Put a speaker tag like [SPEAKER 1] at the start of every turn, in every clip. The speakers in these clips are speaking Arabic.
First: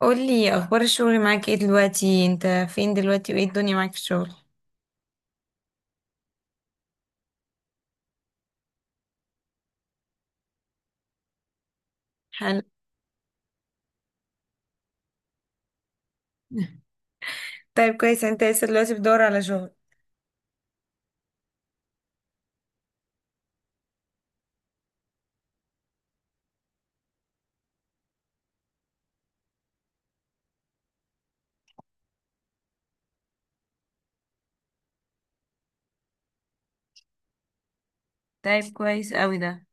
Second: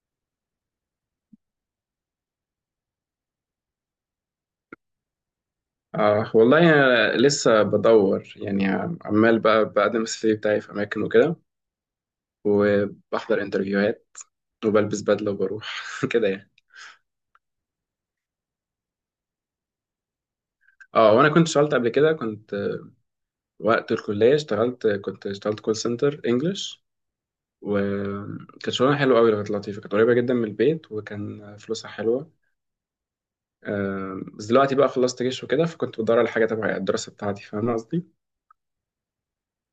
[SPEAKER 1] قولي اخبار الشغل معاك ايه دلوقتي؟ انت فين دلوقتي وايه الدنيا معاك في الشغل؟
[SPEAKER 2] آه والله أنا لسه بدور يعني، عمال بقى بقدم السي في بتاعي في أماكن وكده،
[SPEAKER 1] حلو.
[SPEAKER 2] وبحضر انترفيوهات، وبلبس بدلة وبروح كده يعني.
[SPEAKER 1] طيب كويس، انت لسه دلوقتي بتدور على شغل؟
[SPEAKER 2] اه، وأنا كنت اشتغلت قبل كده، كنت وقت الكلية اشتغلت. كنت اشتغلت كول سنتر انجلش، وكانت شغلانة حلوة أوي، كانت لطيفة، كانت قريبة جدا من البيت، وكان فلوسها حلوة. بس دلوقتي بقى خلصت جيش وكده، فكنت بدور على حاجة تبع الدراسة بتاعتي، فاهم قصدي؟
[SPEAKER 1] طيب كويس قوي ده.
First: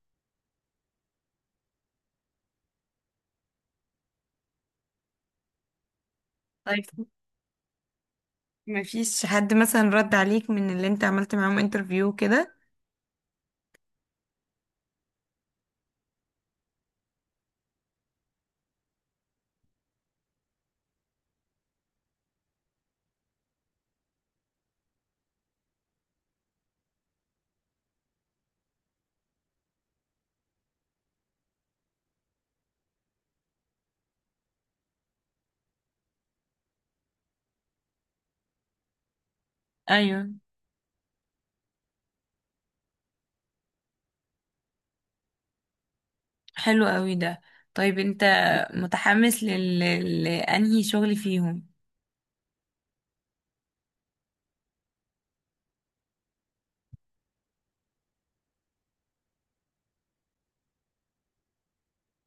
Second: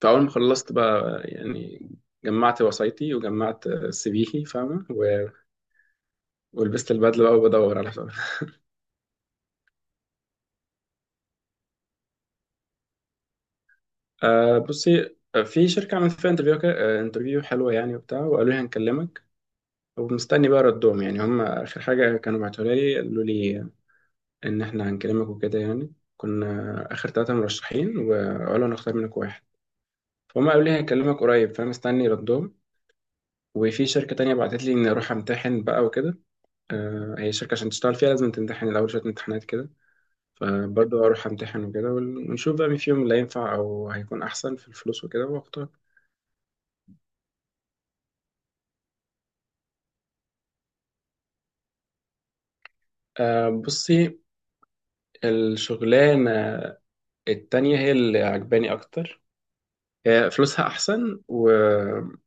[SPEAKER 2] فأول ما خلصت بقى يعني، جمعت وصايتي وجمعت سي فيي، فاهمة، ولبست
[SPEAKER 1] طيب
[SPEAKER 2] البدله بقى وبدور على شغل.
[SPEAKER 1] ما فيش حد مثلا رد عليك من اللي انت عملت معاهم انترفيو كده؟
[SPEAKER 2] آه بصي، في شركه عملت فيها انترفيو كده، انترفيو حلوه يعني وبتاع، وقالوا لي هنكلمك، ومستني بقى ردهم. يعني هم اخر حاجه كانوا بعتوها لي قالوا لي ان احنا هنكلمك وكده، يعني كنا اخر ثلاثه مرشحين، وقالوا هنختار منك واحد. فهم قالوا لي هنكلمك قريب، فانا مستني ردهم. وفي شركه تانية بعتت لي اني اروح امتحن بقى وكده، هي شركه عشان تشتغل فيها لازم تمتحن الاول شويه امتحانات كده.
[SPEAKER 1] ايوه.
[SPEAKER 2] فبرضه اروح امتحن وكده، ونشوف بقى مين فيهم اللي هينفع او هيكون احسن في الفلوس وكده واختار.
[SPEAKER 1] حلو قوي ده. طيب انت متحمس لانهي شغل فيهم؟
[SPEAKER 2] بصي، الشغلانه التانية هي اللي عجباني اكتر، فلوسها احسن وسفر،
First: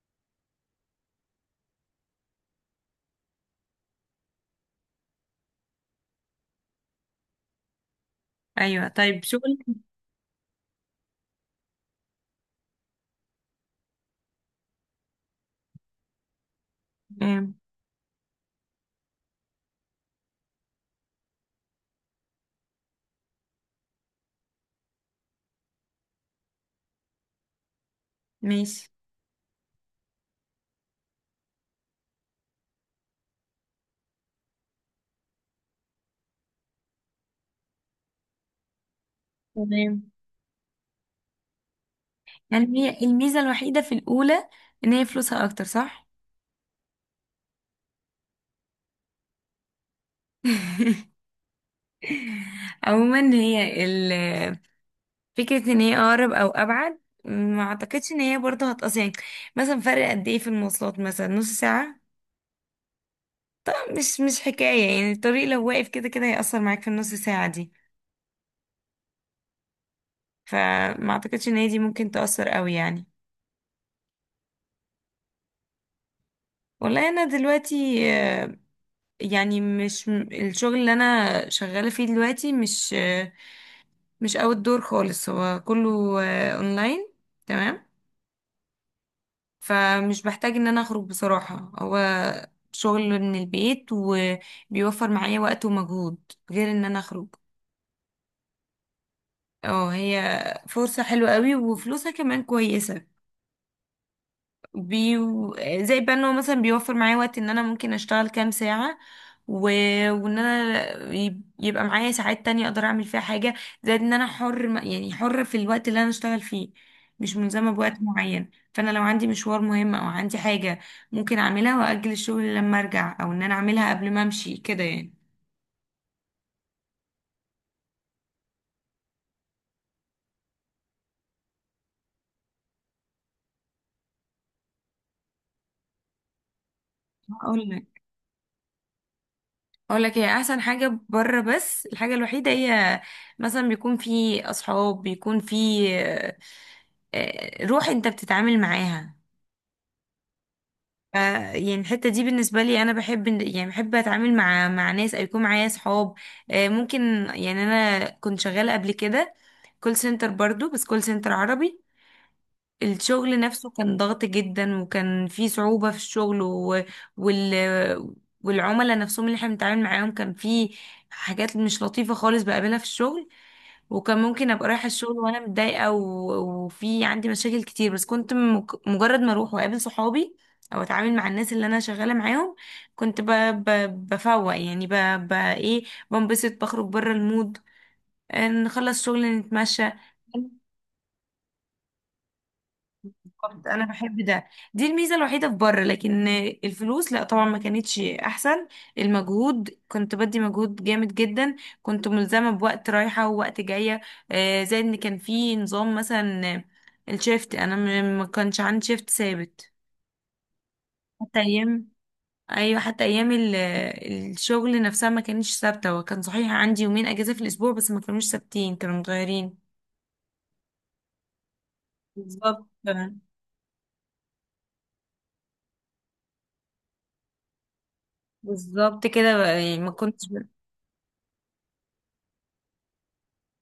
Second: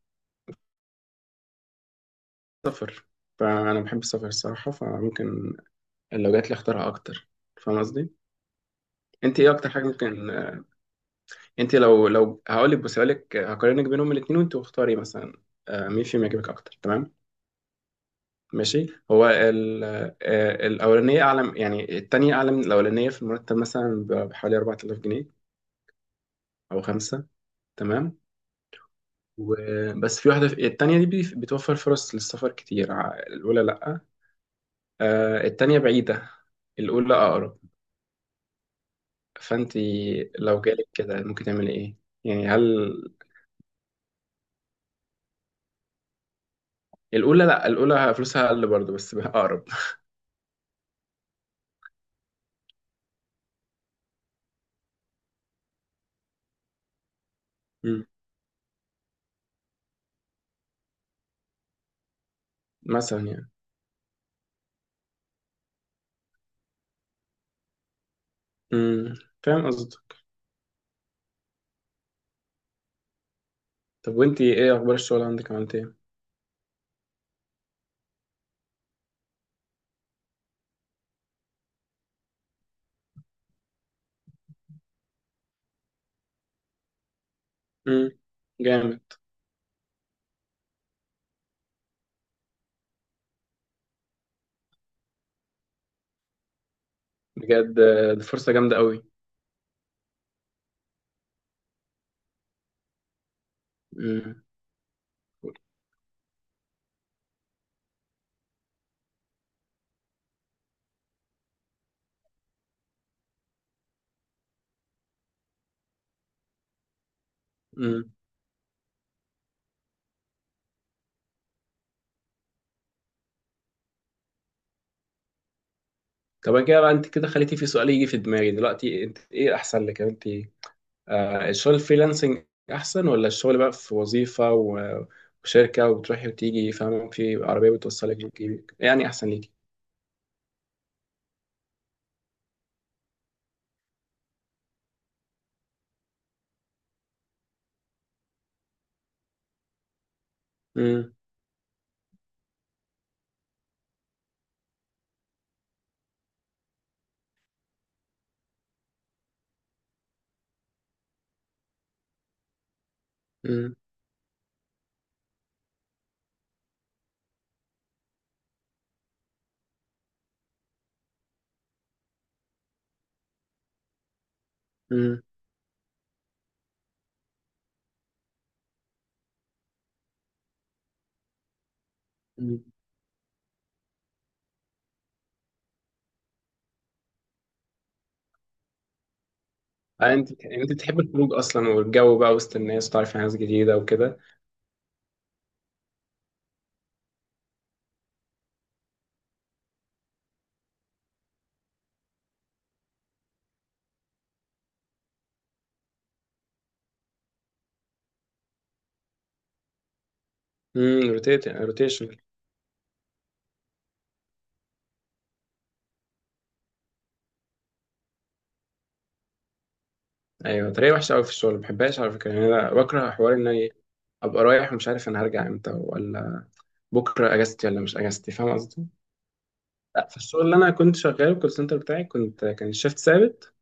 [SPEAKER 2] فانا بحب السفر الصراحه، فممكن لو جات لي اختارها اكتر، فاهم قصدي.
[SPEAKER 1] ايوه. طيب
[SPEAKER 2] انت ايه
[SPEAKER 1] شغل.
[SPEAKER 2] اكتر حاجه ممكن، انت لو هقول لك هقارنك بينهم الاثنين وانت واختاري مثلا، مين فيهم يعجبك اكتر، تمام؟
[SPEAKER 1] تمام.
[SPEAKER 2] ماشي، الأولانية أعلى، يعني التانية أعلى من الأولانية في المرتب مثلا بحوالي 4000 جنيه أو خمسة، تمام.
[SPEAKER 1] ماشي.
[SPEAKER 2] وبس في واحدة، في التانية دي بتوفر فرص للسفر كتير، الأولى لأ، التانية بعيدة، الأولى أقرب. فأنت
[SPEAKER 1] تمام.
[SPEAKER 2] لو جالك كده ممكن تعملي إيه؟ يعني
[SPEAKER 1] يعني
[SPEAKER 2] هل...
[SPEAKER 1] هي الميزة الوحيدة في الاولى ان هي فلوسها اكتر، صح؟
[SPEAKER 2] الأولى لأ، الأولى فلوسها أقل برضه بس بقى أقرب.
[SPEAKER 1] عموما، فكرة ان هي اقرب او ابعد، ما
[SPEAKER 2] مم.
[SPEAKER 1] اعتقدش ان هي برضه هتقص يعني. مثلا فرق قد ايه في المواصلات؟ مثلا نص ساعة.
[SPEAKER 2] مثلا يعني.
[SPEAKER 1] مش حكاية يعني، الطريق لو واقف كده كده هيأثر معاك في النص ساعة دي.
[SPEAKER 2] مم. فاهم قصدك.
[SPEAKER 1] فما اعتقدش ان هي دي ممكن تأثر قوي يعني.
[SPEAKER 2] طب وأنت إيه أخبار الشغل عندك، عملت إيه؟
[SPEAKER 1] والله انا دلوقتي يعني مش م- الشغل اللي انا شغالة فيه دلوقتي مش مش اوت دور خالص، هو كله اونلاين. تمام.
[SPEAKER 2] مم. جامد.
[SPEAKER 1] فمش بحتاج ان انا اخرج بصراحة، هو شغل من البيت، وبيوفر معايا وقت ومجهود غير ان انا اخرج.
[SPEAKER 2] بجد، دي فرصة جامدة قوي.
[SPEAKER 1] اه، هي فرصة حلوة قوي وفلوسها كمان كويسة.
[SPEAKER 2] مم.
[SPEAKER 1] بي زي بقى ان هو مثلا بيوفر معايا وقت ان انا ممكن اشتغل كام ساعة، و... وان انا يبقى معايا ساعات تانية اقدر اعمل فيها حاجة. زائد ان انا حر يعني حر في الوقت اللي انا اشتغل فيه، مش ملزمة بوقت
[SPEAKER 2] مم.
[SPEAKER 1] معين، فانا لو عندي مشوار مهم او عندي حاجة ممكن اعملها واجل الشغل لما ارجع، او ان انا اعملها قبل ما امشي كده يعني.
[SPEAKER 2] طب أنا كده بقى، انت كده خليتي في سؤال يجي في دماغي دلوقتي. انت ايه احسن لك؟ يعني انت، الشغل الفريلانسنج احسن، ولا الشغل بقى في وظيفة وشركة، وبتروحي وتيجي فاهمة، في
[SPEAKER 1] اقول
[SPEAKER 2] عربية
[SPEAKER 1] لك
[SPEAKER 2] بتوصلك وتجيبك، يعني احسن ليكي؟
[SPEAKER 1] اقول لك هي احسن حاجة بره، بس الحاجة الوحيدة هي مثلا بيكون في اصحاب، بيكون في روح انت بتتعامل معاها.
[SPEAKER 2] مم.
[SPEAKER 1] يعني الحتة دي بالنسبة لي، انا بحب يعني بحب اتعامل مع ناس او يكون معايا صحاب. ممكن. يعني انا كنت شغالة قبل كده كول سنتر برضو، بس كول سنتر عربي. الشغل نفسه
[SPEAKER 2] مم.
[SPEAKER 1] كان ضغط جدا، وكان فيه صعوبة في الشغل و... وال والعملاء نفسهم اللي احنا بنتعامل معاهم كان فيه حاجات مش لطيفة خالص بقابلها في الشغل. وكان ممكن ابقى رايحه الشغل
[SPEAKER 2] مم.
[SPEAKER 1] وانا متضايقه وفي عندي مشاكل كتير، بس كنت مجرد ما اروح واقابل صحابي، او اتعامل مع الناس اللي انا شغاله معاهم،
[SPEAKER 2] مم.
[SPEAKER 1] كنت بفوق يعني ايه، بنبسط بخرج بره المود. نخلص شغل، نتمشى.
[SPEAKER 2] آه، انت تحب الخروج اصلا والجو بقى، وسط الناس، وتعرفي ناس
[SPEAKER 1] بالظبط.
[SPEAKER 2] جديدة
[SPEAKER 1] انا
[SPEAKER 2] وكده.
[SPEAKER 1] بحب ده، دي الميزه الوحيده في بره، لكن الفلوس لا، طبعا ما كانتش احسن. المجهود كنت بدي مجهود جامد جدا، كنت ملزمه بوقت رايحه ووقت جايه. زائد ان كان في نظام، مثلا الشيفت انا ما كانش عندي شيفت ثابت،
[SPEAKER 2] امم.
[SPEAKER 1] حتى ايام.
[SPEAKER 2] روتيشن.
[SPEAKER 1] ايوه، حتى ايام الشغل نفسها ما كانتش ثابته، وكان صحيح عندي يومين اجازه في الاسبوع بس ما كانوش ثابتين، كانوا متغيرين.
[SPEAKER 2] ايوه، طريقه وحشه قوي في الشغل، ما بحبهاش على فكره. يعني
[SPEAKER 1] بالظبط.
[SPEAKER 2] انا بكره حوار ان انا ابقى رايح ومش عارف انا هرجع امتى، ولا بكره اجازتي ولا مش اجازتي، فاهم قصدي؟
[SPEAKER 1] بالظبط كده بقى، يعني ما
[SPEAKER 2] لا، في
[SPEAKER 1] كنتش.
[SPEAKER 2] الشغل اللي انا كنت شغاله الكول سنتر بتاعي كان الشيفت ثابت،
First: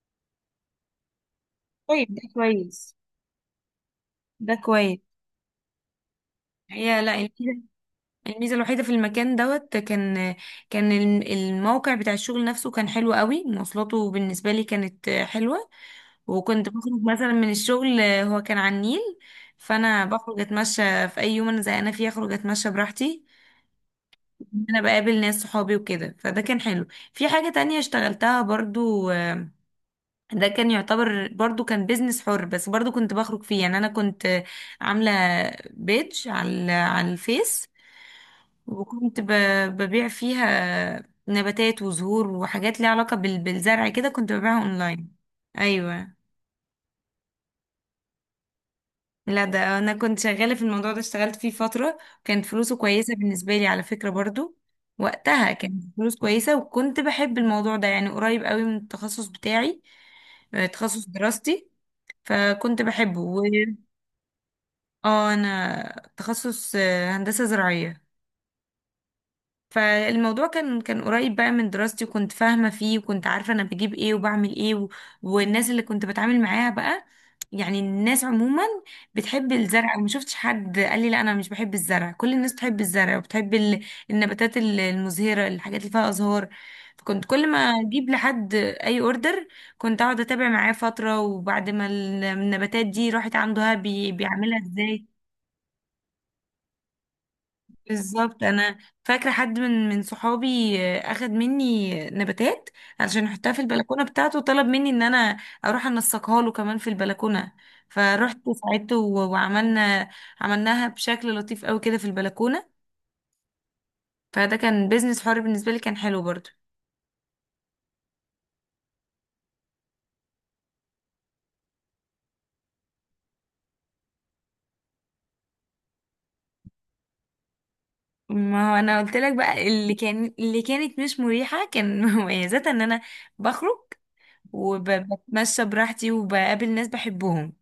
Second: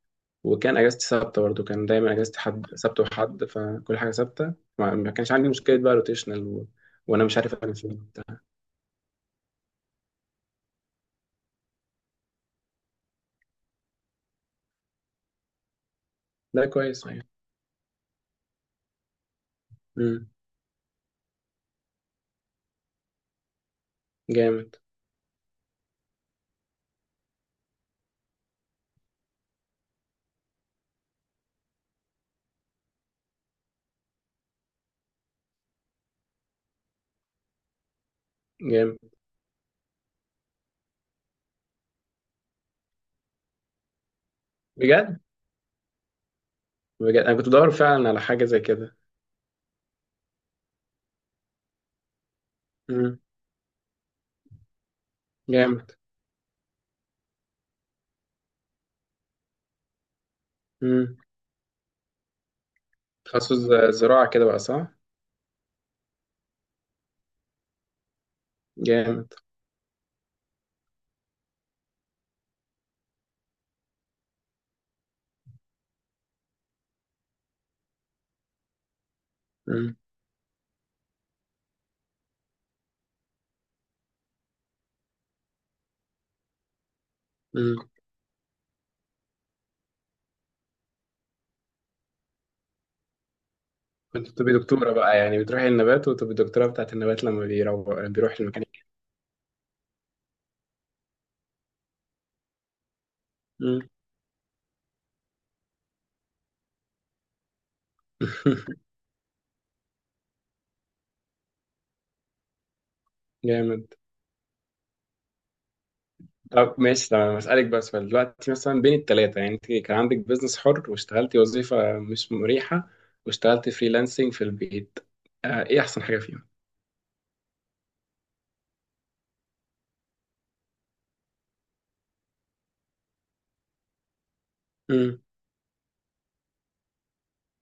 [SPEAKER 2] وكان اجازتي ثابته برضه، كان
[SPEAKER 1] طيب
[SPEAKER 2] دايما
[SPEAKER 1] ده
[SPEAKER 2] اجازتي حد
[SPEAKER 1] كويس،
[SPEAKER 2] سبت وحد، فكل حاجه ثابته،
[SPEAKER 1] ده
[SPEAKER 2] ما
[SPEAKER 1] كويس.
[SPEAKER 2] ما كانش عندي مشكله بقى روتيشنال.
[SPEAKER 1] هي لا،
[SPEAKER 2] وانا مش عارف
[SPEAKER 1] الميزة
[SPEAKER 2] انا فين وبتاع.
[SPEAKER 1] الميزة الوحيدة في المكان دوت كان الموقع بتاع الشغل نفسه كان حلو قوي، مواصلاته بالنسبة لي كانت حلوة.
[SPEAKER 2] ده
[SPEAKER 1] وكنت بخرج
[SPEAKER 2] كويس. ايوه.
[SPEAKER 1] مثلا من الشغل، هو كان على النيل، فأنا
[SPEAKER 2] امم.
[SPEAKER 1] بخرج أتمشى في أي يوم أنا زهقانة فيه، أخرج أتمشى براحتي.
[SPEAKER 2] جامد.
[SPEAKER 1] أنا بقابل ناس صحابي وكده، فده كان حلو. في حاجة تانية اشتغلتها برضو، ده كان يعتبر برضو كان بيزنس حر، بس برضو كنت بخرج فيه، يعني أنا كنت عاملة بيج على الفيس.
[SPEAKER 2] جامد.
[SPEAKER 1] وكنت ببيع فيها نباتات وزهور وحاجات ليها علاقة بالزرع، كده كنت ببيعها اونلاين.
[SPEAKER 2] بجد.
[SPEAKER 1] ايوه.
[SPEAKER 2] بجد، انا كنت بدور فعلا على حاجه زي كده.
[SPEAKER 1] لا، ده انا كنت شغالة في الموضوع ده، اشتغلت فيه فترة. كانت فلوسه كويسة
[SPEAKER 2] امم.
[SPEAKER 1] بالنسبة لي على فكرة برضو، وقتها كانت
[SPEAKER 2] جامد.
[SPEAKER 1] فلوس كويسة، وكنت بحب الموضوع ده، يعني قريب قوي من التخصص بتاعي، تخصص
[SPEAKER 2] امم.
[SPEAKER 1] دراستي، فكنت بحبه، و
[SPEAKER 2] تخصص زراعه كده بقى، صح؟
[SPEAKER 1] اه، انا تخصص هندسة زراعية.
[SPEAKER 2] جامد.
[SPEAKER 1] فالموضوع كان قريب بقى من دراستي، وكنت فاهمة فيه، وكنت عارفة أنا بجيب إيه وبعمل إيه، والناس اللي كنت بتعامل معاها بقى، يعني الناس عموما بتحب
[SPEAKER 2] مم.
[SPEAKER 1] الزرع، وما شفتش حد قال لي لا أنا مش بحب الزرع. كل الناس بتحب الزرع، وبتحب النباتات المزهرة، الحاجات اللي فيها أزهار. فكنت كل ما
[SPEAKER 2] مم.
[SPEAKER 1] أجيب لحد أي أوردر، كنت أقعد أتابع معاه فترة، وبعد ما النباتات دي راحت عنده، ها
[SPEAKER 2] كنت بتبقي
[SPEAKER 1] بيعملها
[SPEAKER 2] دكتورة
[SPEAKER 1] إزاي.
[SPEAKER 2] بقى يعني، بتروحي النبات وتبقي دكتورة بتاعت النبات لما بيروح
[SPEAKER 1] بالظبط.
[SPEAKER 2] المكان.
[SPEAKER 1] انا فاكره حد من صحابي اخد مني نباتات علشان يحطها في
[SPEAKER 2] مم.
[SPEAKER 1] البلكونه بتاعته، وطلب مني ان انا اروح انسقها له كمان في البلكونه. فروحت ساعدته و- وعملنا عملناها بشكل لطيف قوي كده في البلكونه.
[SPEAKER 2] جامد.
[SPEAKER 1] فده كان بيزنس حر بالنسبه لي، كان حلو برضو.
[SPEAKER 2] طب ماشي تمام، هسألك بس سؤال دلوقتي. مثلا بين التلاتة يعني، انت كان عندك بيزنس حر، واشتغلتي وظيفة مش مريحة، واشتغلتي فريلانسنج في البيت، ايه أحسن حاجة فيهم؟
[SPEAKER 1] ما هو انا قلت لك بقى، اللي كانت مش مريحه كان مميزاتها ان انا بخرج،
[SPEAKER 2] مم.
[SPEAKER 1] وبتمشى براحتي، وبقابل ناس بحبهم.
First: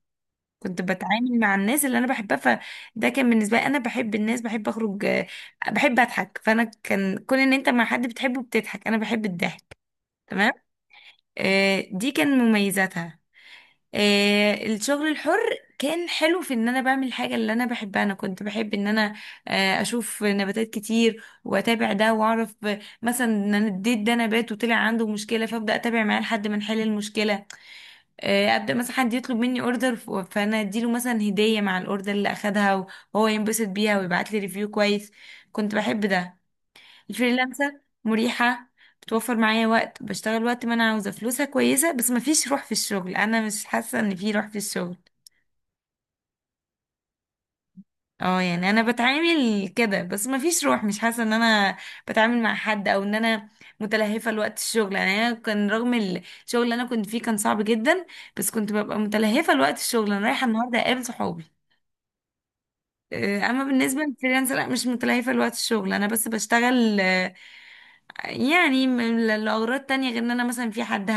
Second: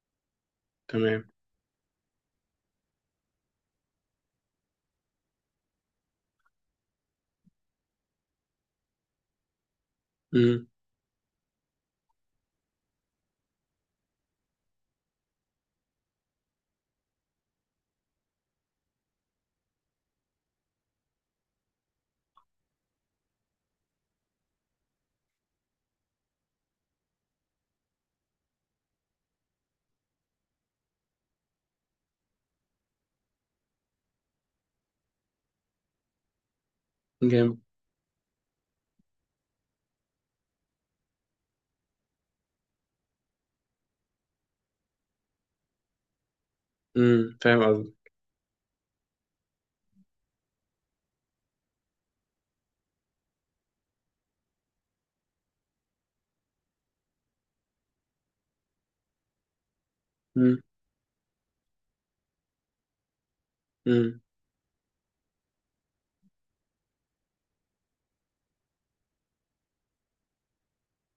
[SPEAKER 1] كنت
[SPEAKER 2] تمام.
[SPEAKER 1] بتعامل مع الناس اللي انا بحبها، فده كان بالنسبه لي، انا بحب الناس، بحب اخرج، بحب اضحك. فانا كان كون ان انت مع حد بتحبه بتضحك، انا بحب الضحك. تمام.
[SPEAKER 2] مم.
[SPEAKER 1] دي كان مميزاتها. الشغل الحر كان حلو في ان انا بعمل الحاجه اللي انا بحبها. انا كنت بحب ان انا اشوف نباتات كتير واتابع ده واعرف، مثلا ان انا اديت ده نبات وطلع عنده مشكله فابدا اتابع معاه لحد ما نحل المشكله. ابدا مثلا حد يطلب مني اوردر، فانا اديله مثلا هديه مع الاوردر اللي اخدها، وهو ينبسط بيها ويبعت لي ريفيو كويس. كنت بحب ده.
[SPEAKER 2] جامد.
[SPEAKER 1] الفريلانسر مريحه، بتوفر معايا وقت، بشتغل وقت ما انا عاوزه، فلوسها كويسه، بس مفيش روح في الشغل، انا مش حاسه ان في روح في الشغل.
[SPEAKER 2] مم. فاهم قصدك.
[SPEAKER 1] اه يعني انا بتعامل كده، بس مفيش روح، مش حاسه ان انا بتعامل مع حد، او ان انا متلهفه لوقت الشغل. يعني انا كان رغم الشغل اللي انا كنت فيه كان صعب جدا، بس كنت ببقى متلهفه لوقت الشغل، انا رايحه
[SPEAKER 2] مم.
[SPEAKER 1] النهارده اقابل صحابي. اما بالنسبه
[SPEAKER 2] مم.
[SPEAKER 1] للفريلانس لا، مش متلهفه لوقت الشغل، انا بس بشتغل يعني لاغراض تانية، غير ان انا مثلا في حد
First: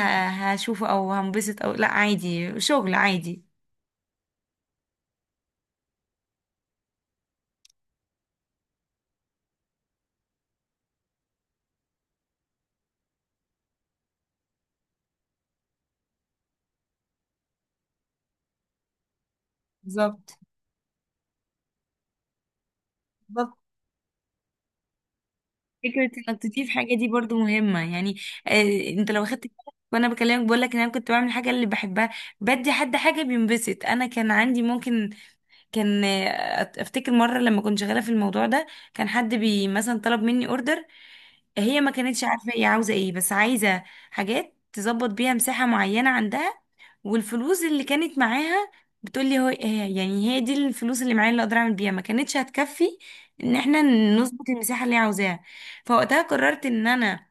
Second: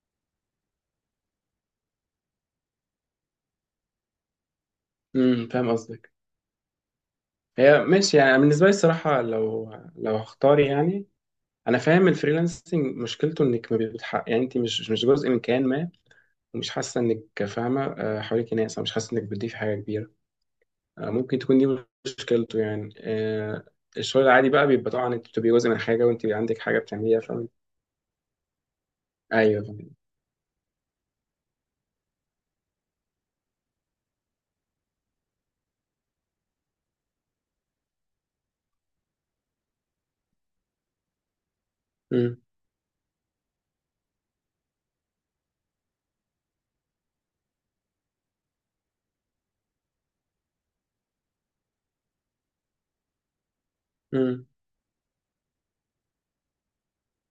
[SPEAKER 1] هشوفه او هنبسط، او لا، عادي شغل عادي.
[SPEAKER 2] مم. فاهم قصدك. هي ماشي يعني، بالنسبة لي الصراحة لو هختار يعني، انا فاهم الفريلانسنج مشكلته انك ما بتحقق، يعني انت مش جزء من كيان ما، ومش حاسه انك فاهمه، حواليك ناس، او مش حاسه انك بتضيفي حاجه كبيره،
[SPEAKER 1] بالظبط.
[SPEAKER 2] ممكن تكون دي مشكلته يعني،
[SPEAKER 1] بالظبط.
[SPEAKER 2] الشغل العادي بقى بيبقى طبعا انت بتبقي جزء من حاجه،
[SPEAKER 1] فكره
[SPEAKER 2] وانت بيبقى
[SPEAKER 1] انك
[SPEAKER 2] عندك
[SPEAKER 1] تضيف
[SPEAKER 2] حاجه
[SPEAKER 1] حاجه دي
[SPEAKER 2] بتعمليها،
[SPEAKER 1] برضو
[SPEAKER 2] فاهم.
[SPEAKER 1] مهمه يعني. انت لو خدت بالك
[SPEAKER 2] ايوه فاهم.
[SPEAKER 1] وانا بكلمك بقول لك ان انا كنت بعمل حاجه اللي بحبها، بدي حد حاجه بينبسط، انا كان عندي ممكن، كان افتكر مره لما كنت شغاله في الموضوع ده، كان حد مثلا طلب مني اوردر. هي ما كانتش
[SPEAKER 2] مم.
[SPEAKER 1] عارفه هي عاوزه ايه، بس عايزه حاجات تظبط بيها مساحه معينه عندها، والفلوس اللي كانت معاها، بتقولي هي يعني هي دي الفلوس اللي معايا اللي اقدر اعمل بيها، ما كانتش هتكفي ان احنا
[SPEAKER 2] مم.
[SPEAKER 1] نظبط المساحه اللي هي عاوزاها. فوقتها قررت ان انا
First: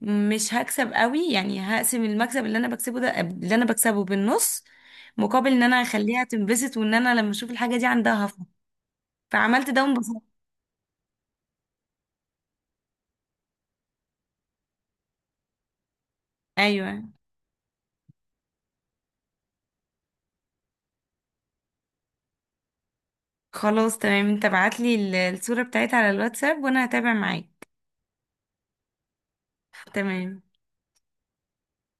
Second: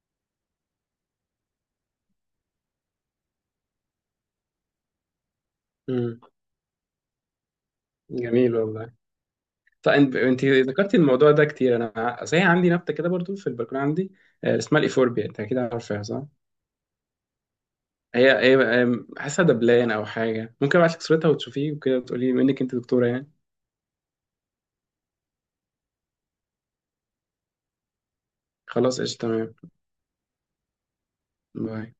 [SPEAKER 1] مش هكسب قوي، يعني هقسم المكسب اللي انا بكسبه ده، اللي انا بكسبه بالنص، مقابل ان انا
[SPEAKER 2] مم.
[SPEAKER 1] اخليها تنبسط، وان انا لما اشوف الحاجه دي عندها هفرح.
[SPEAKER 2] جميل والله.
[SPEAKER 1] فعملت ده
[SPEAKER 2] طيب
[SPEAKER 1] وانبسطت.
[SPEAKER 2] انت ذكرتي الموضوع ده كتير، انا صحيح عندي نبته كده برضو في البلكونه عندي، اسمها الايفوربيا، انت اكيد عارفها صح؟
[SPEAKER 1] ايوه
[SPEAKER 2] هي هي. هي حاسه دبلان او حاجه، ممكن ابعت لك صورتها وتشوفيه وكده وتقولي، منك انت دكتوره يعني.
[SPEAKER 1] خلاص تمام، انت ابعت لي الصوره بتاعتها على الواتساب وانا هتابع معاك.
[SPEAKER 2] خلاص قشطه. تمام.
[SPEAKER 1] تمام.
[SPEAKER 2] باي.